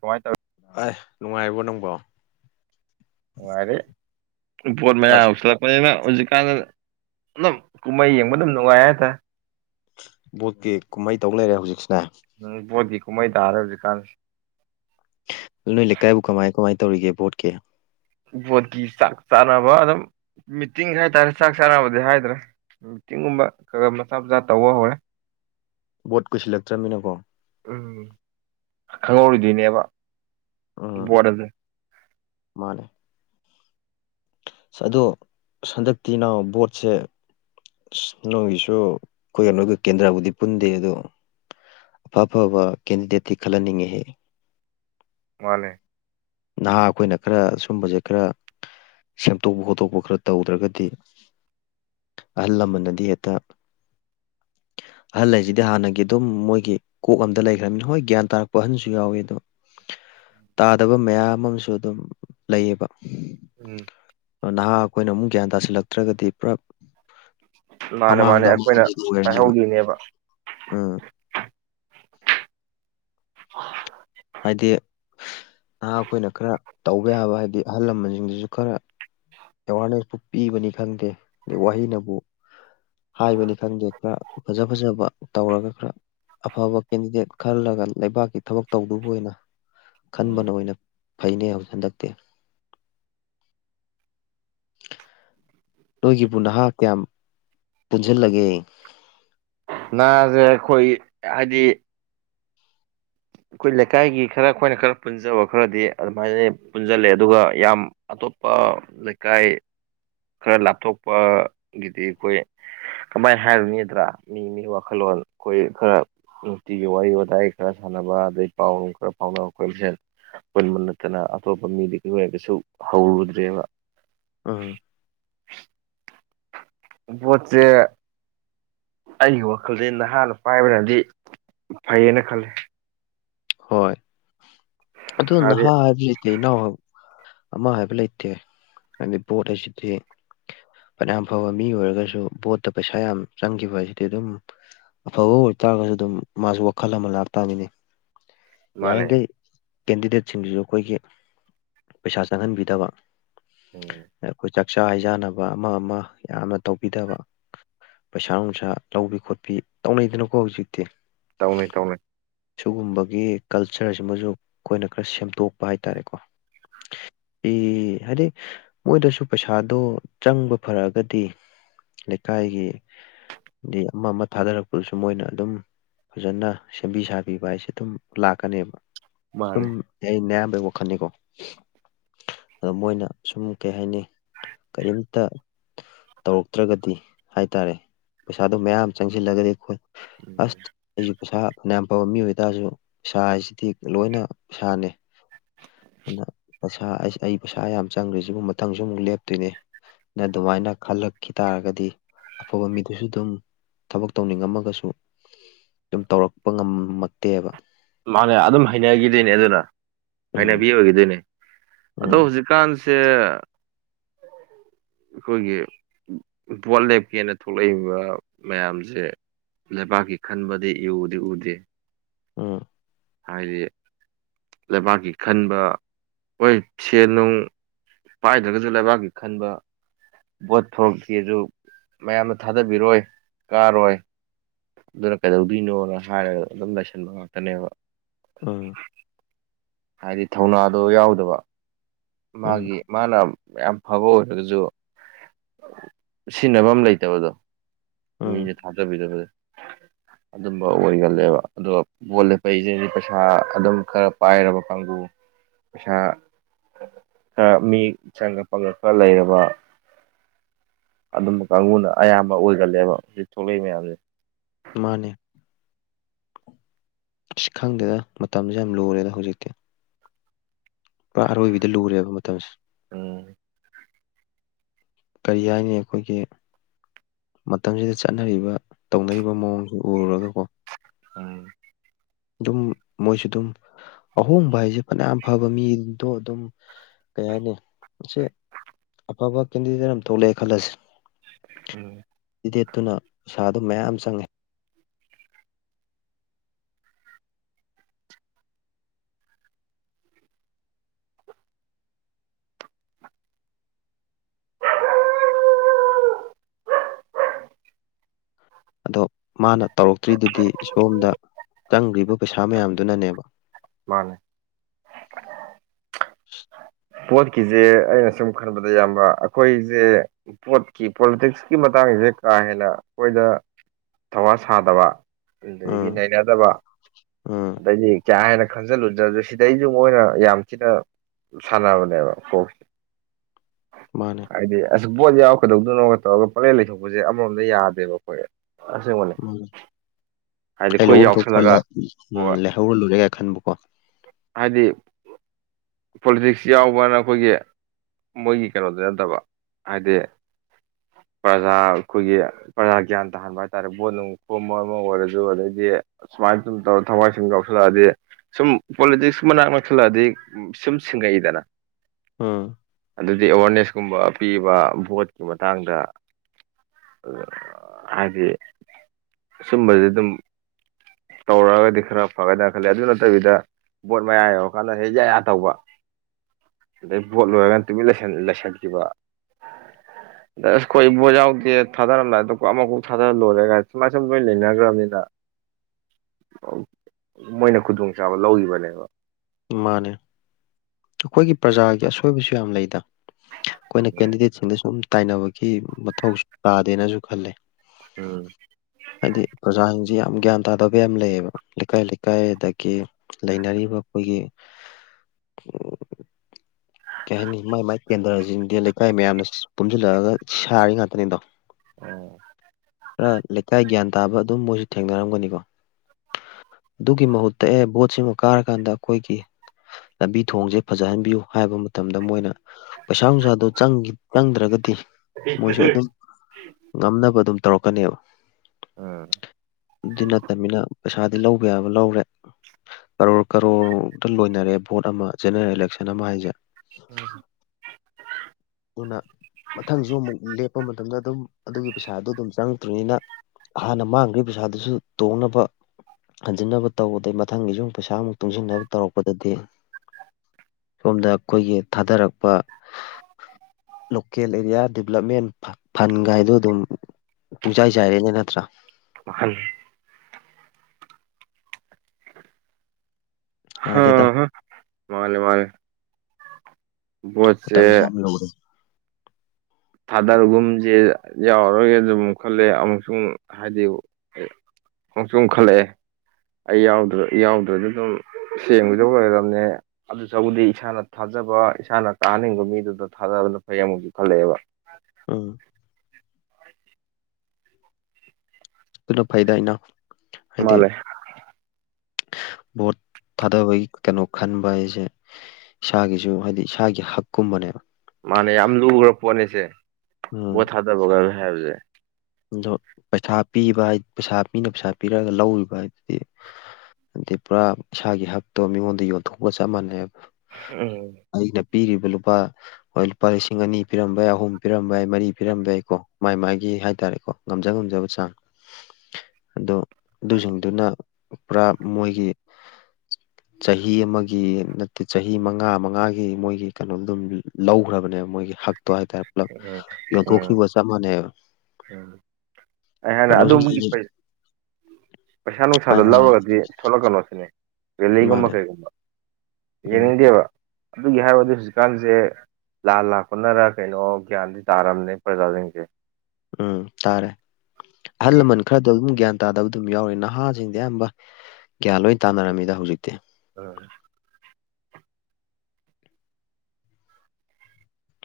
ꯀꯃꯥꯏ ꯇꯧ ꯑꯥꯏ ꯅꯨꯡꯉꯥꯏꯔꯤꯕꯣ ꯅꯪꯕꯣ ꯅꯨꯉꯥꯏꯔꯤ ꯚꯣꯠ ꯃꯌꯥ ꯑꯁ ꯑꯣꯏꯁꯟꯂꯛ ꯃꯥꯅꯦ ꯍꯧꯖꯤꯛꯀꯥꯟ ꯑꯗꯨꯝ ꯀꯨꯝꯍꯩ ꯌꯦꯡꯕ ꯑꯗꯨꯝ ꯅꯨꯡꯉꯥꯏ ꯍꯥꯏꯇꯥꯔꯦ ꯕꯣꯠꯀꯤ ꯀꯨꯝꯍꯩ ꯇꯧ ꯂꯩꯔꯦ ꯍꯧꯖꯤꯛꯁꯤꯅꯦ ꯎꯝ ꯕꯤꯠ ꯀ ꯃꯥꯏꯗꯔ ꯍꯧꯖꯤꯛꯀꯥꯟ ꯅꯣꯏ ꯂꯩꯀꯥꯏꯕꯨ ꯀꯃꯥꯏ ꯀꯃꯥꯏꯅ ꯇꯧꯔꯤꯒꯦꯚꯣꯠꯀꯦ ꯕꯣꯠꯀꯤ ꯆꯥꯛ ꯆꯥꯅꯕ ꯑꯗꯨꯝ ꯃꯤꯇꯤꯡ ꯍꯥꯏꯇꯥꯔꯦ ꯆꯥꯛ ꯆꯥꯅꯕꯗꯤ ꯍꯥꯏꯗ꯭ꯔꯥ ꯃꯤꯇꯤꯡꯒꯨꯝꯕ ꯈꯔ ꯃꯆꯥ ꯃꯆꯥ ꯇꯧꯕ ꯍꯧꯔꯦ ꯕꯣꯠ ꯀꯨꯁꯤꯜꯂꯛꯇ꯭ꯔꯕꯃꯤꯅꯀꯣ ꯎꯝ ꯈꯪꯍꯧꯔꯤꯗꯣꯏꯅꯦꯕ ꯎꯝ ꯕꯣꯠ ꯑꯁꯦ ꯃꯥꯅꯦ ꯑꯗꯣ ꯍꯟꯗꯛꯇꯤꯅ ꯚꯣꯠꯁꯦ ꯑꯁ ꯅꯣꯏꯒꯤꯁꯨ ꯈꯣꯏ ꯅꯣꯏ ꯀꯦꯟꯗ꯭ꯔꯕꯨꯗꯤ ꯄꯨꯟꯗꯦ ꯑꯗꯣ ꯑꯐ ꯑꯐꯕ ꯀꯦꯟꯗꯤꯗꯦꯠꯇꯤ ꯈꯜꯍꯟꯅꯤꯡꯉꯦꯍꯦ ꯃꯥꯅꯦ ꯅꯍꯥ ꯑꯩꯈꯣꯏꯅ ꯈꯔ ꯁꯨꯝꯕꯁꯦ ꯈꯔ ꯁꯦꯝꯗꯣꯛꯄ ꯈꯣꯇꯣꯛꯄ ꯈꯔ ꯇꯧꯗ꯭ꯔꯒꯗꯤ ꯑꯍꯜ ꯂꯥꯃꯟꯅꯗꯤ ꯍꯦꯛꯇ ꯑꯍꯜ ꯍꯥꯏꯁꯤꯗꯤ ꯍꯥꯟꯅꯒꯤ ꯑꯗꯨꯝ ꯃꯣꯏꯒꯤ ꯀꯣꯛ ꯑꯝꯗ ꯂꯩꯈ꯭ꯔꯅꯤꯅ ꯍꯣꯏ ꯒ꯭ꯌꯥꯟ ꯇꯥꯔꯛꯄ ꯑꯍꯟꯁꯨ ꯌꯥꯎꯏ ꯑꯗꯣ ꯇꯥꯗꯕ ꯃꯌꯥꯝ ꯑꯃꯁꯨ ꯑꯗꯨꯝ ꯂꯩꯌꯦꯕ ꯎꯝ ꯅꯍꯥ ꯑꯩꯈꯣꯏꯅ ꯑꯃꯨꯛ ꯒ꯭ꯌꯥꯟ ꯇꯥꯁꯤꯜꯂꯛꯇ꯭ꯔꯒꯗꯤ ꯄꯨꯔꯥ ꯃꯥꯅꯦ ꯃꯥꯅꯦ ꯑꯃꯥꯡꯕꯗ ꯑꯩꯈꯣꯏꯅ ꯑꯃꯥꯡꯕꯗꯣ ꯑꯣꯏꯔꯅꯦꯕ ꯄꯥꯏꯍꯧꯗꯣꯏꯅꯦꯕ ꯎꯝ ꯍꯥꯏꯗꯤ ꯅꯍꯥ ꯑꯩꯈꯣꯏꯅ ꯈꯔ ꯇꯧꯕ ꯌꯥꯕ ꯍꯥꯏꯗꯤ ꯑꯍꯜ ꯂꯥꯃꯟꯁꯤꯡꯁꯤꯁꯨ ꯈꯔ ꯑꯦꯋꯥꯔꯅꯦꯁ ꯄꯨ ꯄꯤꯕꯅꯤ ꯈꯪꯗꯦ ꯑꯗꯩ ꯋꯥꯍꯩꯅꯕꯨ ꯍꯥꯏꯕꯅꯤ ꯈꯪꯗꯦ ꯈꯔ ꯐꯖ ꯐꯖꯕ ꯇꯧꯔꯒ ꯈꯔ ꯑꯐꯕ ꯀꯦꯟꯗꯤꯗꯦꯠ ꯈꯜꯂꯒ ꯂꯩꯕꯥꯛꯀꯤ ꯊꯕꯛ ꯇꯧꯗꯧꯕ ꯑꯣꯏꯅ ꯎꯝ ꯈꯟꯕꯅ ꯑꯣꯏꯅ ꯐꯩꯅꯦ ꯍꯟꯗꯛꯇꯤ ꯅꯣꯏꯒꯤꯕꯨ ꯅꯍꯥ ꯀꯌꯥꯝ ꯄꯨꯟꯖꯟꯂꯒꯦ ꯅꯍꯥꯁꯦ ꯑꯩꯈꯣꯏ ꯍꯥꯏꯗꯤ ꯑꯩꯈꯣꯏ ꯂꯩꯀꯥꯏꯒꯤ ꯈꯔ ꯑꯩꯈꯣꯏꯅ ꯈꯔ ꯄꯨꯟꯖꯕ ꯈꯔꯗꯤ ꯑꯗꯨꯃꯥꯏꯅ ꯄꯨꯟꯁꯤꯜꯂꯦ ꯑꯗꯨꯒ ꯌꯥꯝ ꯑꯇꯣꯞꯄ ꯂꯩꯀꯥꯏ ꯈꯔ ꯂꯥꯞꯊꯣꯛꯄꯒꯤꯗꯤ ꯑꯩꯈꯣꯏ ꯀꯃꯥꯏ ꯍꯥꯏꯔꯨꯅꯤꯗ꯭ꯔꯥ ꯃꯤ ꯃꯤ ꯋꯥꯈꯜꯂꯣꯟ ꯑꯩꯈꯣꯏ ꯈꯔ ꯅꯨꯡꯇꯤꯒꯤ ꯋꯥꯔꯤ ꯋꯥꯇꯥꯏ ꯈꯔ ꯁꯥꯟꯅꯕ ꯑꯗꯩ ꯄꯥꯎꯅꯨꯡ ꯈꯔ ꯐꯥꯎꯅꯕ ꯑꯩꯈꯣꯏ ꯃꯁꯦꯜ ꯄꯨꯟꯕ ꯅꯠꯇꯅ ꯑꯇꯣꯞꯄ ꯃꯤꯗꯒꯤ ꯑꯣꯏꯔꯒꯁꯨ ꯍꯧꯔꯨꯗ꯭ꯔꯦꯕ ꯎꯝ ꯚꯣꯠ ꯁꯦ ꯑꯩꯒꯤ ꯋꯥꯈꯜꯗꯤ ꯅꯍꯥꯅ ꯄꯥꯏꯕꯅꯗꯤ ꯐꯩꯌꯦꯅ ꯈꯜꯂꯤ ꯍꯣꯏ ꯑꯗꯨ ꯍꯥꯏꯗꯤ ꯅꯍꯥ ꯍꯥꯏꯗꯤ ꯏꯅꯥꯎ ꯑꯃ ꯍꯥꯏꯕ ꯂꯩꯇꯦ ꯍꯥꯏꯗꯤ ꯚꯣꯠ ꯍꯥꯏꯁꯤꯗꯤ ꯐꯅꯌꯥꯝ ꯐꯥꯕ ꯃꯤ ꯑꯣꯏꯔꯒꯁꯨ ꯚꯣꯠꯇ ꯄꯩꯁꯥ ꯌꯥꯝ ꯆꯪꯒꯤꯕ ꯑꯁꯤꯗꯤ ꯑꯗꯨꯝ ꯑꯐꯕ ꯑꯣꯏꯇꯥꯥꯔꯒꯁꯨ ꯑꯗꯨꯝ ꯃꯥꯁꯨ ꯋꯥꯈꯜ ꯑꯃ ꯂꯥꯛꯇꯥꯕꯅꯤꯅꯦ ꯃꯥꯅꯦ ꯌꯥꯔꯤꯈꯩ ꯀꯦꯟꯗꯤꯗꯦꯠ ꯁꯤꯡꯁꯤꯁꯨ ꯑꯩꯈꯣꯏꯒꯤ ꯄꯩꯁꯥ ꯆꯪꯍꯟꯕꯤꯗꯕ ꯎꯝ ꯑꯈꯣꯏ ꯆꯥꯛꯆꯥ ꯍꯩꯖꯥꯟꯅꯕ ꯑꯃ ꯑꯃ ꯌꯥꯝꯅ ꯇꯧꯕꯤꯗꯕ ꯄꯩꯁꯥ ꯅꯨꯡꯁꯥ ꯂꯧꯕꯤ ꯈꯣꯠꯄꯤ ꯇꯧꯅꯩꯗꯅꯀꯣ ꯍꯧꯖꯤꯛꯇꯤ ꯇꯧꯅꯩ ꯇꯧꯅꯩ ꯁꯤꯒꯨꯝꯕꯒꯤ ꯀꯜꯆꯔꯁꯤ ꯃꯁꯨ ꯑꯩꯈꯣꯏꯅ ꯈꯔ ꯁꯦꯝꯗꯣꯛꯄ ꯍꯥꯏ ꯇꯥꯔꯦꯀꯣ [inaudible] ꯑꯦ ꯍꯥꯏꯗꯤ ꯃꯣꯏꯗꯁꯨ ꯄꯩꯁꯥꯗꯣ ꯆꯪꯕ ꯐꯔꯛꯑꯒꯗꯤ ꯂꯩꯀꯥꯏꯒꯤ ꯑꯗꯩ ꯑꯃ ꯑꯃ ꯊꯥꯗꯔꯛꯄꯗꯨꯁꯨ ꯃꯣꯏꯅ ꯑꯗꯨꯝ ꯐꯖꯅ ꯁꯦꯝꯕꯤ ꯁꯥꯕꯤꯕ ꯍꯥꯏꯁꯦ ꯑꯗꯨꯝ ꯂꯥꯛꯀꯅꯦꯕ ꯁꯨꯝ ꯃꯥꯅꯦ ꯑꯩ ꯅꯌꯥꯝꯕꯩ ꯋꯥꯈꯜꯅꯤꯀꯣ ꯑꯗꯣ ꯃꯣꯏꯅ ꯁꯨꯝ ꯀꯩ ꯍꯥꯏꯅꯤ ꯀꯔꯤꯝꯇ ꯇꯧꯔꯛꯇ꯭ꯔꯒꯗꯤ ꯍꯥꯏꯇꯥꯔꯦ ꯄꯩꯁꯥꯗꯣ ꯃꯌꯥꯝ ꯆꯪꯁꯤꯜꯂꯒꯗꯤ ꯈꯣꯏ ꯑꯁ ꯑꯩꯁꯨ ꯄꯩꯁꯥ ꯐꯅꯌꯥꯝ ꯐꯕ ꯃꯤ ꯑꯣꯏꯇꯥꯔꯁꯨ ꯄꯩ ꯁꯥꯥ ꯍꯥꯏꯁꯤꯗꯤ ꯂꯣꯏꯅꯩ ꯁꯥꯥꯅꯩ ꯑꯗꯨꯅ ꯄꯩꯁꯥ ꯑꯩ ꯄꯩꯁꯥ ꯌꯥꯝ ꯆꯪꯈ꯭ꯔꯦ ꯁꯤꯨꯝ ꯃꯊꯪꯁꯨ ꯑꯃꯨꯛ ꯂꯦꯞꯇꯣꯏꯅꯦ ꯅ ꯑꯗꯨꯃꯥꯏꯅ ꯈꯜꯂꯛꯈꯤ ꯇꯥꯔꯒꯗꯤ ꯑꯐꯕ ꯃꯤꯗꯨꯁꯨ ꯑꯗꯨꯝ ꯊꯕꯛ ꯇꯧꯅꯤꯡꯉꯝꯃꯒꯁꯨ ꯑꯗꯨꯝ ꯇꯧꯔꯛꯄ ꯉꯝꯃꯛꯇꯦꯕ ꯃꯥꯅꯦ ꯑꯗꯨꯝ ꯍꯩꯅꯈꯤꯗꯣꯏꯅꯦ ꯑꯗꯨꯅ ꯎꯝ ꯍꯩꯅꯕꯤ ꯑꯣꯏꯈꯤꯗꯣꯏꯅꯦ ꯑꯗꯣ ꯎꯝ ꯍꯧꯖꯤꯛ ꯀꯥꯟꯁꯦ ꯑꯩꯈꯣꯏꯒꯤ ꯄꯣꯠ ꯂꯦꯞꯀꯦꯅ ꯊꯣꯛꯂꯛꯏꯕ ꯃꯌꯥꯝꯁꯦ ꯂꯩꯕꯥꯛꯀꯤ ꯈꯟꯕꯗꯤ ꯏꯎꯗꯤ ꯎꯗꯦ ꯎꯝ ꯍꯥꯏꯗꯤ ꯂꯩꯕꯥꯛꯀꯤ ꯈꯟꯕ ꯍꯣꯏ ꯁꯦꯟ ꯅꯨꯡ ꯄꯥꯏꯗ꯭ꯔꯒꯁꯨ ꯂꯩꯕꯥꯛꯀꯤ ꯈꯟꯕ ꯕꯣꯠ ꯊꯣꯔꯛꯁꯤꯁꯨ ꯃꯌꯥꯝꯅ ꯊꯥꯗꯕꯤꯔꯣꯏ ꯀꯥꯔꯣꯏ ꯑꯗꯨꯅ ꯀꯩꯗꯧꯗꯣꯏꯅꯣꯅ ꯍꯥꯏꯔꯒ ꯑꯗꯨꯝ ꯂꯩꯁꯟꯕ ꯉꯥꯛꯇꯅꯦꯕ ꯑꯣ ꯍꯥꯏꯗꯤ ꯊꯧꯅꯥꯗꯣ ꯌꯥꯎꯗꯕ ꯎꯝ ꯃꯥꯒꯤ ꯃꯥꯅ ꯌꯥꯝ ꯐꯕ ꯑꯣꯏꯔꯒꯁꯨ ꯁꯤꯖꯤꯟꯅꯕ ꯑꯃ ꯂꯩꯇꯕꯗꯣ ꯎꯝ ꯃꯤꯅꯦ ꯊꯥꯗꯕꯤꯗ ꯐꯦ ꯑꯗꯨꯝꯕ ꯑꯣꯏꯒꯜꯂꯦꯕ ꯑꯗꯨꯒ ꯐꯨꯕꯣꯜ ꯂꯦꯄꯩꯁꯤꯗꯤ ꯄꯩꯁꯥ ꯑꯗꯨꯝ ꯈꯔ ꯄꯥꯏꯔꯕ ꯀꯥꯡꯪꯒꯨ ꯄꯩꯁꯥ ꯃꯤ ꯆꯪꯉꯛ ꯄꯪꯉꯛꯄ ꯂꯩꯔꯕ ꯑꯗꯨꯝꯕ ꯀꯥꯡꯕꯨꯅ ꯑꯌꯥꯝꯕ ꯑꯣꯏꯒꯜꯂꯦꯕ ꯍꯧꯖꯤꯛ ꯊꯣꯛꯂꯛꯏ ꯃꯌꯥꯝꯁꯦ ꯃꯥꯅꯦ ꯑ ꯈꯪꯗꯦꯗ ꯃꯇꯝꯁꯦ ꯌꯥꯝ ꯂꯨꯔꯦꯗ ꯍꯧꯖꯤꯛꯇꯤ ꯄꯨꯔꯥ ꯑꯔꯣꯏꯕꯤꯗ ꯂꯨꯔꯦꯕ ꯃꯇꯝꯁꯦ ꯎꯝ ꯀꯔꯤ ꯍꯥꯏꯅꯤ ꯑꯩꯈꯣꯏꯒꯤ ꯃꯇꯝꯁꯤꯗ ꯆꯠꯅꯔꯤꯕ ꯇꯧꯅꯔꯤꯕ ꯃꯑꯣꯡꯁꯤ ꯎꯔꯨꯔꯒꯀꯣ ꯎꯝ ꯑꯗꯨꯝ ꯃꯣꯏꯁꯨ ꯑꯗꯨꯝ ꯑꯍꯣꯡꯕ ꯍꯥꯏꯁꯦ ꯐꯅꯌꯥꯝ ꯐꯕ ꯃꯤꯗꯣ ꯑꯗꯨꯝ ꯀꯩ ꯍꯥꯏꯅꯤ ꯁꯤ ꯑꯐꯕ ꯀꯦꯟꯗꯤꯗꯦꯠ ꯑꯃ ꯊꯣꯛꯂꯛꯑꯦ ꯈꯜꯂꯁ ꯎꯝ ꯏꯗꯦꯠꯇꯨꯅ ꯎꯁꯥꯗꯨ ꯃꯌꯥꯝ ꯆꯪꯉꯦ ꯑꯗꯣ ꯃꯥꯅ ꯇꯧꯔꯛꯇ꯭ꯔꯤꯗꯨꯗꯤ ꯁꯣꯝꯗ ꯆꯪꯈ꯭ꯔꯤꯕ ꯄꯩꯁꯥ ꯃꯌꯥꯝꯗꯨꯅꯅꯦꯕ ꯃꯥꯅꯦ ꯕꯣꯠꯀꯤꯁꯦ ꯑꯩꯅ ꯁꯨꯝ ꯈꯟꯕꯗ ꯏꯌꯥꯝꯕ ꯑꯩꯈꯣꯏꯁꯦ ꯕꯣꯠꯀꯤ ꯄꯣꯂꯤꯇꯤꯛꯁꯀꯤ ꯃꯇꯥꯡꯁꯦ ꯀꯥ ꯍꯦꯟꯅ ꯑꯩꯈꯣꯏꯗ ꯊꯋꯥ ꯁꯥꯗꯕ ꯗꯒꯤ ꯎꯝ ꯅꯩꯅꯗꯕ ꯎꯝ ꯑꯗꯩꯗꯤ ꯀꯌꯥ ꯍꯥꯏꯦꯅ ꯈꯟꯖꯜꯂꯨꯁꯤꯜꯂꯁꯨ ꯁꯤꯗꯩꯁꯨ ꯃꯣꯏꯅ ꯌꯥꯝ ꯊꯤꯅ ꯁꯥꯟꯅꯕꯅꯦꯕ ꯀꯣꯛꯁꯦ ꯃꯥꯅꯦ ꯍꯥꯏꯗꯤ ꯑꯁ ꯕꯣꯠ ꯌꯥꯎꯔꯀꯗꯧꯣꯏꯅꯣꯒ ꯇꯧꯔꯒ ꯄꯂꯦꯟ ꯂꯩꯊꯣꯛꯄꯁꯦ ꯑꯃꯔꯣꯝꯗ ꯌꯥꯗꯦꯕ ꯑꯩꯈꯣꯏ ꯑꯁꯦꯡꯕꯅꯦ ꯍꯥꯏꯗꯤ ꯑꯩ ꯑꯩꯈꯣꯏ ꯂꯧꯝꯇꯧ ꯌꯥꯎꯁꯜꯂꯒ ꯈꯔꯗ ꯎꯝ ꯍꯣꯏ ꯂꯩꯍꯧꯔ ꯂꯣꯏꯔꯦꯒꯥꯏ ꯈꯟꯕꯀꯣ ꯍꯥꯏꯗꯤ ꯄꯣꯂꯤꯇꯤꯛꯁ ꯌꯥꯎꯕꯅ ꯑꯩꯈꯣꯏꯒꯤ ꯃꯣꯏꯒꯤ ꯀꯩꯅꯣꯗꯤ ꯅꯠꯇꯕ ꯍꯥꯏꯗꯤ ꯄ꯭ꯔꯖꯥ ꯑꯩꯈꯣꯏꯒꯤ ꯄ꯭ꯔꯖꯥ ꯒ꯭ꯌꯥꯟ ꯇꯥꯍꯟꯕ ꯍꯥꯏꯇꯥꯔꯦ ꯕꯣꯠ ꯅꯨꯡ ꯈꯣꯝꯕ ꯑꯃ ꯑꯣꯏꯔꯁꯨ ꯑꯗꯩꯗꯤ ꯁꯨꯃꯥꯏꯅ ꯇꯧꯔ ꯊꯋꯥꯏꯁꯤꯡꯟ ꯌꯥꯎꯁꯜꯂꯛꯑꯗꯤ ꯁꯨꯝ ꯄꯣꯂꯤꯇꯤꯛꯁ ꯃꯅꯥꯛ ꯅꯛꯊꯜꯂꯛꯑꯗꯤ ꯁꯨꯝ ꯁꯤꯡꯉꯛꯏꯗꯅ ꯑꯝ ꯑꯗꯨꯗꯤ ꯑꯦꯋꯥꯔꯅꯦꯁꯀꯨꯝꯕ ꯄꯤꯕ ꯚꯣꯠꯀꯤ ꯃꯇꯥꯡꯗ ꯍꯥꯏꯗꯤ ꯁꯨꯝꯕꯁꯦ ꯑꯗꯨꯝ ꯇꯧꯔꯛꯑꯒꯗꯤ ꯈꯔ ꯐꯒꯗ꯭ꯔꯅ ꯈꯜꯂꯦ ꯑꯗꯨ ꯅꯠꯇꯕꯤꯗ ꯕꯣꯠ ꯃꯌꯥ ꯌꯧꯔꯀꯥꯟꯗ ꯍꯦꯛ ꯌꯥ ꯇꯧꯕ ꯑꯗꯩ ꯚꯣꯠ ꯂꯣꯏꯔꯒ ꯇꯨꯃꯤꯟꯅ ꯂꯩꯁꯟꯈꯤꯕ [inaudible] ꯑꯁ ꯈꯣꯏ ꯏꯕꯣ ꯌꯥꯎꯗꯦ ꯊꯥꯗꯔꯝꯗꯥꯏ ꯂꯨꯞ ꯑꯃꯀꯣꯛ ꯊꯥꯗꯔ ꯂꯨꯏꯔꯦ ꯁꯨꯃꯥꯏꯅ ꯁꯨꯝ ꯂꯣꯏꯅ ꯂꯩꯅꯈ꯭ꯔꯕꯅꯤꯅ ꯃꯣꯏꯅ ꯈꯨꯗꯣꯡꯆꯥꯥꯕ ꯂꯧꯈꯤꯕꯅꯦꯕ ꯏꯃꯥꯅꯦ ꯑꯩꯈꯣꯏꯒꯤ ꯄ꯭ꯔꯖꯥꯒꯤ ꯑꯁꯣꯏꯕꯁꯨ ꯌꯥꯝ ꯂꯩꯗ ꯑꯩꯈꯣꯏꯅ ꯀꯦꯟꯗꯤꯗꯦꯠꯁꯤꯡꯗ ꯁꯨꯝ ꯇꯥꯏꯅꯕꯒꯤ ꯃꯊꯧꯁꯨ ꯇꯥꯗꯦꯅꯁꯨ ꯈꯜꯂꯦ ꯎꯝ ꯍꯥꯏꯗꯤ ꯄ꯭ꯔꯖꯥꯁꯤꯡꯁꯤ ꯌꯥꯝ ꯒ꯭ꯌꯥꯟ ꯇꯥꯗꯕ ꯌꯥꯝ ꯂꯩꯌꯦꯕ ꯂꯩꯀꯥꯏ ꯂꯩꯀꯥꯏ ꯑꯗꯒꯤ ꯂꯩꯅꯔꯤꯕ ꯑꯩꯈꯣꯏꯒꯤ ꯀꯩ ꯍꯥꯏꯅꯤ ꯃꯥꯏ ꯃꯥꯏ ꯀꯦꯟꯗ꯭ꯔꯁꯤꯡꯗꯤ ꯀꯥꯏ ꯃꯌꯥꯝꯅ ꯄꯨꯨꯝꯁꯤꯜꯂꯛꯑꯒ ꯁꯥꯔꯤ ꯉꯥꯛꯇꯅꯤꯗꯣ ꯑꯣ ꯈꯔ ꯂꯩꯀꯥꯏ ꯒ꯭ꯌꯥꯟ ꯇꯥꯕ ꯑꯗꯨꯝ ꯃꯣꯏꯁꯨ ꯊꯦꯡꯅꯔꯝꯒꯅꯤꯀꯣ ꯑꯗꯨꯒꯤ ꯃꯍꯨꯠꯇ ꯑꯦ ꯕꯣꯠꯁꯤꯃ ꯀꯥꯔꯀꯥꯟꯗ ꯑꯩꯈꯣꯏꯒꯤ ꯂꯝꯕꯤ ꯊꯣꯡꯁꯦ ꯐꯖꯍꯟꯕꯤꯌꯨ ꯍꯥꯏꯕ ꯃꯇꯝꯗ ꯃꯣꯏꯅ ꯄꯩꯁꯥ ꯅꯨꯡꯁꯥꯗꯣꯈꯤ ꯆꯪꯗ꯭ꯔꯒꯗꯤ ꯃꯣꯏꯁꯨ ꯑꯗꯨꯝ ꯉꯝꯅꯕ ꯑꯗꯨꯝ ꯇꯧꯔꯛꯀꯅꯦꯕ ꯎꯝ ꯑꯗꯨꯏ ꯅꯠꯇꯅꯤꯅ ꯄꯩꯁꯥꯗꯤ ꯂꯧꯕ ꯌꯥꯕ ꯂꯧꯔꯦ ꯀꯔꯣꯔ ꯀꯔꯣꯔꯗ ꯂꯣꯏꯅꯔꯑꯦ ꯚꯣꯠ ꯑꯃ ꯖꯦꯅꯔꯦꯜ ꯏꯂꯦꯛꯁꯟ ꯑꯃ ꯍꯥꯏꯁꯦ ꯎꯝ ꯍ ꯑꯗꯨꯅ ꯃꯊꯪꯁꯨ ꯑꯃꯨꯛ ꯂꯦꯞꯄ ꯃꯇꯝꯗ ꯑꯗꯨꯝ ꯑꯗꯨꯒꯤ ꯄꯩꯁꯥꯗ ꯑꯗꯨꯝ ꯆꯪꯉꯛꯇ꯭ꯅꯤꯅ ꯍꯥꯟꯅ ꯃꯥꯡꯈ꯭ꯔꯤꯕ ꯄꯩꯁꯥꯗꯨꯁꯨ ꯇꯣꯡꯅꯕ ꯍꯟꯖꯤꯟꯅꯕ ꯇꯧꯕꯗꯩ ꯃꯊꯪꯒꯤꯁꯨ ꯑꯃꯨꯝ ꯄꯩꯁꯥꯃꯨꯛ ꯇꯨꯡꯁꯤꯟꯅꯕ ꯇꯧꯔꯛꯄꯗꯗꯤ ꯁꯣꯝꯗ ꯑꯩꯈꯣꯏꯒꯤ ꯊꯥꯗꯔꯛꯄ ꯂꯣꯀꯦꯜ ꯑꯦꯔꯤꯌꯥ ꯗꯤꯕꯂꯞꯃꯦꯟ ꯐꯟꯒꯥꯏꯗꯣ ꯑꯗꯨꯝ ꯄꯨꯡꯆꯥꯏ ꯆꯥꯏꯔꯦꯅꯦ ꯅꯠꯇ꯭ꯔꯥ ꯎ ꯍ ꯌꯥꯗꯦꯗ ꯃꯥꯅꯦ ꯃꯥꯅꯦ ꯣꯠꯁꯦ ꯦ ꯊꯥꯗꯔꯒꯨꯝꯁꯦ ꯌꯥꯎꯔꯒꯦ ꯑꯗꯨꯝ ꯈꯜꯂꯦ ꯑꯃꯁꯨꯡꯨ ꯍꯥꯏꯗꯤ ꯍꯣꯡꯆꯨꯝꯈꯠꯂꯛꯑꯦ ꯑꯩꯗ꯭ꯔ ꯌꯥꯎꯗ꯭ꯔꯗꯤ ꯑꯗꯨꯝ ꯁꯦꯡꯕꯗꯣ ꯑꯣꯏꯔꯗꯕꯅꯦ ꯑꯗꯨ ꯆꯕꯨꯗꯤ ꯏꯁꯥꯅ ꯊꯥꯖꯕ ꯏꯁꯥꯅ ꯇꯥꯍꯟꯅꯤꯡꯕ ꯃꯤꯗꯨꯗ ꯊꯥꯖꯕꯅ ꯐꯩ ꯑꯃꯨꯛꯁꯨ ꯈꯜꯂꯛꯑꯦꯕ ꯑ ꯎꯝ ꯑꯗꯨꯅ ꯐꯥꯏꯗ ꯍꯥꯏꯅ ꯃꯥꯂꯦ ꯚꯣꯠ ꯊꯥꯗꯕꯩ ꯀꯩꯅꯣ ꯈꯟꯕ ꯍꯥꯏꯖ‌ꯦ ꯏꯁꯥꯒꯤꯁꯨ ꯍꯥꯏꯗꯤ ꯏꯁꯥꯒꯤ ꯍꯛꯀꯨꯝꯕꯅꯦꯕ ꯃꯥꯅꯦ ꯌꯥꯝ ꯂꯨꯈ꯭ꯔ ꯄꯣꯠꯅꯤꯁꯦ ꯎꯝ ꯕꯣꯠ ꯊꯥꯗꯕꯒ ꯍꯥꯏꯕꯁꯦ ꯑꯗꯣ ꯄꯩꯁꯥ ꯄꯤꯕ ꯍꯥꯏ ꯄꯩꯁꯥ ꯃꯤꯅ ꯄꯩꯁꯥ ꯄꯤꯔꯒ ꯂꯧꯔꯤꯕ ꯍꯥꯏꯗꯨꯗꯤ ꯑꯗꯤ ꯄꯨꯔꯥ ꯏꯁꯥꯒꯤ ꯍꯛꯇꯣ ꯃꯤꯉꯣꯟꯗ ꯌꯣꯟꯊꯣꯛꯄꯒ ꯆꯞ ꯃꯥꯟꯅꯩꯕ ꯎꯝ ꯑꯩꯅ ꯄꯤꯔꯤꯕ ꯂꯨꯄꯥ ꯍꯣꯏ ꯂꯨꯄꯥ ꯂꯤꯁꯤꯡ ꯑꯅꯤ ꯄꯤꯔꯝꯕ ꯌꯥꯏ ꯑꯍꯨꯝ ꯄꯤꯔꯝꯕ ꯌꯥꯏ ꯃꯔꯤ ꯄꯤꯔꯝꯕ ꯌꯥꯏꯀꯣ ꯃꯥꯏ ꯃꯥꯥꯏꯒꯤ ꯍꯥꯏꯇꯥꯔꯦ ꯀꯣ ꯉꯝꯖ ꯉꯝꯖꯕ ꯆꯥꯡ ꯑꯗꯣ ꯑꯗꯨꯁꯤꯡꯗꯨꯅ ꯄꯨꯔꯥ ꯃꯣꯏꯒꯤ ꯆꯍꯤ ꯑꯃꯒꯤ ꯅꯠꯇꯦ ꯆꯍꯤ ꯃꯉꯥ ꯃꯉꯥꯒꯤ ꯃꯣꯏꯒꯤ ꯀꯩꯅꯣꯗꯨ ꯑꯗꯨꯝ ꯂꯧꯈ꯭ꯔꯕꯅꯦꯕ ꯃꯣꯏꯒꯤ ꯍꯛ ꯍꯥꯏꯂ ꯎꯝ ꯎꯝ ꯌ ꯣꯒ ꯆ ꯃꯥꯅꯦ ꯎꯝ ꯑꯩ ꯍꯥꯟꯅ ꯀꯩꯅꯣꯁꯤꯡ ꯑꯗꯣꯝꯒꯤ ꯄꯩꯁꯥ ꯅꯨꯡꯁꯥꯗ ꯂꯧꯔꯒꯗꯤ ꯊꯣꯛꯂꯛꯀꯅꯣ ꯁꯤꯅꯦ ꯃꯥꯅꯦ ꯕꯦꯂꯤꯒꯨꯝꯕ ꯀꯩꯒꯨꯝꯕ ꯎꯝ ꯌꯦꯡꯅꯤꯡꯗꯦꯕ ꯑꯗꯨꯒꯤ ꯍꯥꯏꯔꯗꯤ ꯍꯧꯖꯤꯛꯀꯥꯟꯁꯦ ꯂꯥꯟ ꯂꯥꯛꯄꯅꯔ ꯀꯩꯅꯣ ꯒ꯭ꯌꯥꯟꯗꯤ ꯇꯥꯔꯝꯅꯦ ꯄ꯭ꯔꯖꯥꯁꯤꯡꯁꯦ ꯎꯝ ꯇꯥꯔꯦ ꯑꯍꯜ ꯎꯝ ꯂꯃꯟ ꯈꯔꯗ ꯑꯗꯨꯝ ꯒ꯭ꯌꯥꯟ ꯇꯥꯗꯕ ꯑꯗꯨꯝ ꯌꯥꯎꯔꯤ ꯅꯍꯥꯁꯤꯡꯗꯤ ꯑꯌꯥꯝꯕ ꯒ꯭ꯌꯥꯟ ꯂꯣꯏ ꯇꯥꯅꯔꯝꯃꯤꯗ ꯍꯧꯖꯤꯛꯇꯤ ꯑꯥ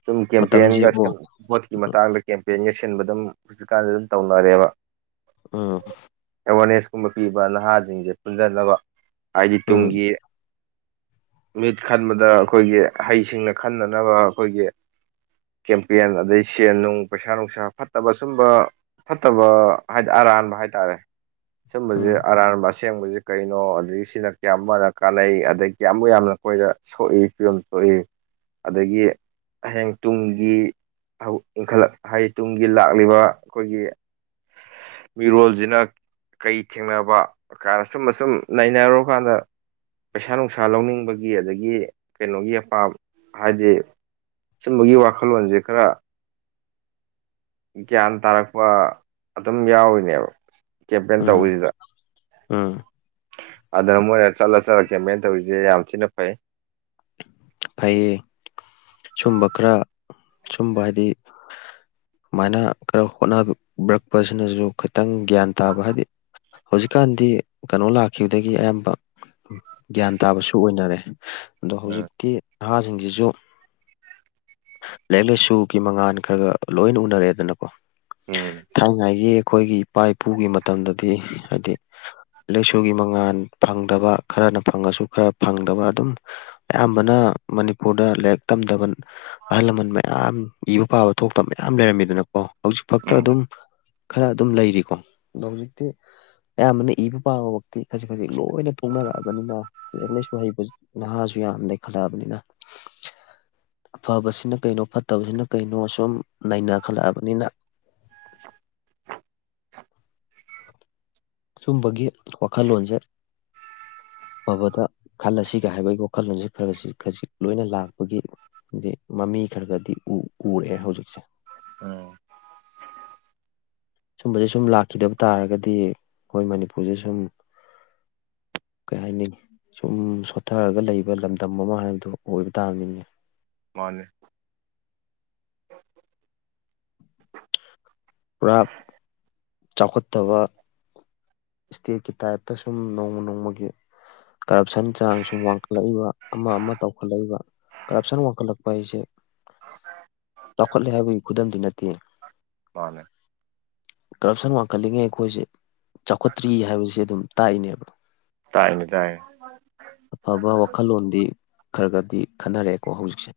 ꯁꯨꯝ ꯀꯦꯝꯄꯦꯟꯒ ꯃꯇꯝꯁꯤꯕꯨ ꯁꯤꯟ ꯚꯣꯠꯀꯤ ꯃꯇꯥꯡꯗ ꯀꯦꯝꯄꯦꯟꯒ ꯁꯤꯟꯕ ꯑꯗꯨꯝ ꯍꯧꯖꯤꯛꯀꯥꯟꯗꯗꯤ ꯑꯗꯨꯝ ꯇꯧꯅꯔꯦꯕ ꯎꯝ ꯑꯦꯋꯥꯔꯅꯦꯁꯀꯨꯝꯕ ꯄꯤꯕ ꯅꯍꯥꯁꯤꯡꯁꯦ ꯄꯨꯟꯁꯤꯟꯅꯕ ꯍꯥꯏꯗꯤ ꯎꯝ ꯇꯨꯡꯒꯤ ꯃꯤꯠ ꯈꯟꯕꯗ ꯑꯩꯈꯣꯏꯒꯤ ꯍꯩꯁꯤꯡꯅ ꯈꯟꯅꯅꯕ ꯑꯩꯈꯣꯏꯒꯤ ꯀꯦꯝꯄꯦꯟ ꯑꯗꯩ ꯁꯦꯟ ꯅꯨꯡ ꯄꯩꯁꯥ ꯅꯨꯡꯁꯥ ꯐꯠꯇꯕ ꯁꯨꯝꯕ ꯐꯠꯇꯕ ꯍꯥꯏꯗꯤ ꯑꯔꯥꯟꯕ ꯍꯥꯏꯇꯥꯔꯦ ꯁꯨꯝꯕꯁ‌ꯦ ꯎꯝ ꯑꯔꯥꯟꯕ ꯑꯁꯦꯡꯕꯁꯤ ꯀꯩꯅꯣ ꯑꯗꯒꯤ ꯁꯤꯅ ꯀꯌꯥꯝꯃꯨꯔꯛ ꯀꯥꯟꯅꯩ ꯑꯗꯒꯤ ꯀꯌꯥꯃꯨꯛ ꯌꯥꯝꯅ ꯑꯩꯈ‌ꯣꯏꯗ ꯁꯣꯛꯏ ꯐꯤꯕꯝ ꯁꯣꯛꯏ ꯑꯗꯒꯤ ꯍꯌꯦꯡ ꯇꯨꯡꯒꯤ ꯑꯧ ꯏꯟꯈꯠꯂꯛ ꯍꯥꯏꯗꯤ ꯇꯨꯡꯒꯤ ꯂꯥꯛꯂꯤꯕ ꯑꯩꯈꯣꯏꯒꯤ ꯃꯤꯔꯣꯜꯁꯤꯅ ꯀꯩ ꯊꯦꯡꯅꯕ ꯀꯥꯏꯅ ꯁꯨꯝ ꯑꯁꯨꯝ ꯅꯩꯅꯔꯨꯀꯥꯟꯗ ꯄꯩꯁꯥ ꯅꯨꯡꯁꯥ ꯂꯧꯅꯤꯡꯕꯒꯤ ꯑꯗꯒꯤ ꯀꯩꯅꯣꯒꯤ ꯑꯄꯥꯝ ꯍꯥꯏꯗꯤ ꯁꯨꯝꯕꯒꯤ ꯋꯥꯈꯜꯂꯣꯟꯁꯦ ꯈꯔ ꯒ꯭ꯌꯥꯟ ꯇꯥꯔꯛꯄ ꯑꯗꯨꯝ ꯌꯥꯎꯔꯤꯅꯦꯕ ꯀꯦꯝꯄꯦꯟ ꯎꯝ ꯇꯧꯕꯁꯤꯗ ꯎꯝ ꯑꯗꯨꯅ ꯃꯣꯏꯅ ꯆꯠꯂ ꯆꯠꯂ ꯀꯦꯝꯄꯦꯟ ꯇꯧꯔꯤꯁꯦ ꯌꯥꯝ ꯊꯤꯅ ꯐꯩ ꯐꯩꯌꯦ ꯁꯨꯝꯕ ꯈꯔ ꯁꯨꯝꯕ ꯍꯥꯏꯗꯤ ꯁꯨꯃꯥꯏꯅ ꯈꯔ ꯍꯣꯠꯅꯕꯤꯔꯛꯄꯁꯤꯅꯁꯨ ꯈꯤꯇꯪ ꯒ꯭ꯌꯥꯟ ꯇꯥꯕ ꯍꯥꯏꯗꯤ ꯍꯧꯖꯤꯛꯀꯥꯟꯗꯤ ꯀꯩꯅꯣ ꯂꯥꯛꯈꯤꯕꯗꯒꯤ ꯑꯌꯥꯝꯕ ꯒ꯭ꯌꯥꯟ ꯇꯥꯕꯁꯨ ꯑꯣꯏꯅꯔꯦ ꯑꯗꯣ ꯎꯝ ꯍꯧꯖꯤꯛꯇꯤ ꯅꯍꯥꯁꯤꯡꯁꯤꯁꯨ ꯂꯥꯏꯔꯤꯛ ꯂꯥꯏꯁꯨꯒꯤ ꯃꯉꯥꯜ ꯈ꯭ꯔꯛ ꯈ꯭ꯔꯛ ꯂꯣꯏꯅ ꯎꯅꯔ‌ꯦꯗꯅꯀꯣ ꯎꯝ ꯊꯥꯏꯅꯉꯥꯏꯒꯤ ꯑꯩꯈꯣꯏꯒꯤ ꯏꯄꯥ ꯏꯄꯨꯒꯤ ꯃꯇꯝꯗꯗꯤ ꯍꯥꯏꯗꯤ ꯂꯩꯥꯏꯁꯨꯒꯤ ꯃꯉꯥꯜ ꯐꯪꯗꯕ ꯈꯔꯅ ꯐꯪꯉꯁꯨ ꯈꯔ ꯐꯪꯗꯕ ꯑꯗꯨꯝ ꯑꯌꯥꯝꯕꯅ ꯃꯅꯤꯄꯨꯔꯗ ꯂꯥꯏꯔꯤꯛ ꯇꯝꯗꯕ ꯑꯍꯜ ꯂꯃꯟ ꯃꯌꯥꯝ ꯏꯕ ꯄꯥꯕ ꯊꯣꯛꯇꯝ ꯃꯌꯥꯝ ꯂꯩꯔꯝꯃꯤꯗꯅꯀꯣ ꯍꯧꯖꯤꯛ ꯐꯛꯇ ꯎꯝ ꯑꯗꯨꯝ ꯈꯔ ꯑꯗꯨꯝ ꯂꯩꯔꯤꯀꯣ ꯗꯣ ꯍꯧꯖꯤꯛꯇꯤ ꯑꯌꯥꯝꯕꯅ ꯏꯕ ꯄꯥꯕꯃꯛꯇꯤ ꯈꯖꯤꯛ ꯈꯖꯤꯛ ꯂꯣꯏꯅ ꯊꯣꯛꯅꯔꯛꯑꯕꯅꯤꯅ ꯂꯥꯏꯔꯤꯛ ꯂꯥꯏꯁꯨ ꯍꯩꯕ ꯅꯍꯥꯁꯨ ꯌꯥꯝ ꯂꯩ ꯈꯜꯂꯛꯑꯕꯅꯤꯅ ꯑꯐꯕꯁꯤꯅ ꯀꯩꯅꯣ ꯐꯠꯇꯕꯁꯤꯅ ꯀꯩꯅꯣ ꯁꯨꯝ ꯅꯩꯅꯈꯠꯂꯛꯑꯕꯅꯤꯅ ꯁꯨꯝꯕꯒꯤ ꯋꯥꯈꯜꯂꯣꯟꯁꯦ ꯐꯕꯗ ꯈꯜꯂꯁꯤꯒ ꯍꯥꯏꯕꯒꯤ ꯋꯥꯈꯜꯂꯣꯟꯁꯤ ꯈꯔꯁꯤ ꯈꯖꯤꯛ ꯂꯣꯏꯅ ꯂꯥꯛꯄꯒꯤ ꯗꯤ ꯃꯃꯤ ꯈꯔꯒꯗꯤ ꯎꯔꯑꯦ ꯍꯧꯖꯤꯛꯁꯦ ꯑꯣ ꯁꯨꯝꯕꯁꯦ ꯁꯨꯝ ꯂꯥꯛꯈꯤꯗꯕ ꯇꯥꯔꯒꯗꯤ ꯑꯩꯈꯣꯏ ꯃꯅꯤꯄꯨꯔꯁꯦ ꯁꯨꯝ ꯀꯩ ꯍꯥꯏꯅꯤꯉꯤ ꯁꯨꯝ ꯁꯣꯊꯔꯒ ꯂꯩꯕ ꯂꯝꯗꯝ ꯑꯃ ꯍꯥꯏꯕꯗꯨ ꯑꯣꯏꯕ ꯇꯥꯕꯅꯤꯅꯦ ꯃꯥꯅꯦ ꯄꯨꯔꯥ ꯆꯥꯎꯈꯠꯇꯕ ꯏꯁꯇꯦꯠꯀꯤ ꯇꯥꯏꯞꯇ ꯁꯨꯝ ꯅꯣꯡꯃ ꯅꯣꯡꯃꯒꯤ ꯀꯔꯞꯁꯟ ꯆꯥꯡ ꯁꯨꯝ ꯋꯥꯡꯈꯠꯂꯛꯏꯕ ꯑꯃ ꯑꯃ ꯇꯧꯈꯠꯂꯛꯏꯕ ꯀꯔꯞꯁꯟ ꯋꯥꯡꯈꯠꯂꯛꯄ ꯍꯥꯏꯁꯦ ꯆꯥꯎꯈꯠꯂꯦ ꯍꯥꯏꯕꯒꯤ ꯈꯨꯗꯝꯗꯤ ꯅꯠꯇꯦ ꯃꯥꯅꯦ ꯀꯔꯞꯁꯟ ꯋꯥꯡꯈꯠꯂꯤꯉꯩ ꯑꯩꯈꯣꯏꯁꯦ ꯆꯥꯎꯈꯠꯇ꯭ꯔꯤ ꯍꯥꯏꯕꯁ‌ꯦ ꯑꯗꯨꯝ ꯇꯥꯛꯏꯅꯦꯕ ꯇꯥꯛꯏꯅꯦ ꯇꯥꯛꯏꯟ ꯑꯐꯕ ꯋꯥꯈꯜꯂꯣꯟꯗꯤ ꯈꯔꯒꯗꯤ ꯈꯟꯅꯔꯛꯑꯦꯀꯣ ꯍꯧꯖꯤꯛꯁꯦ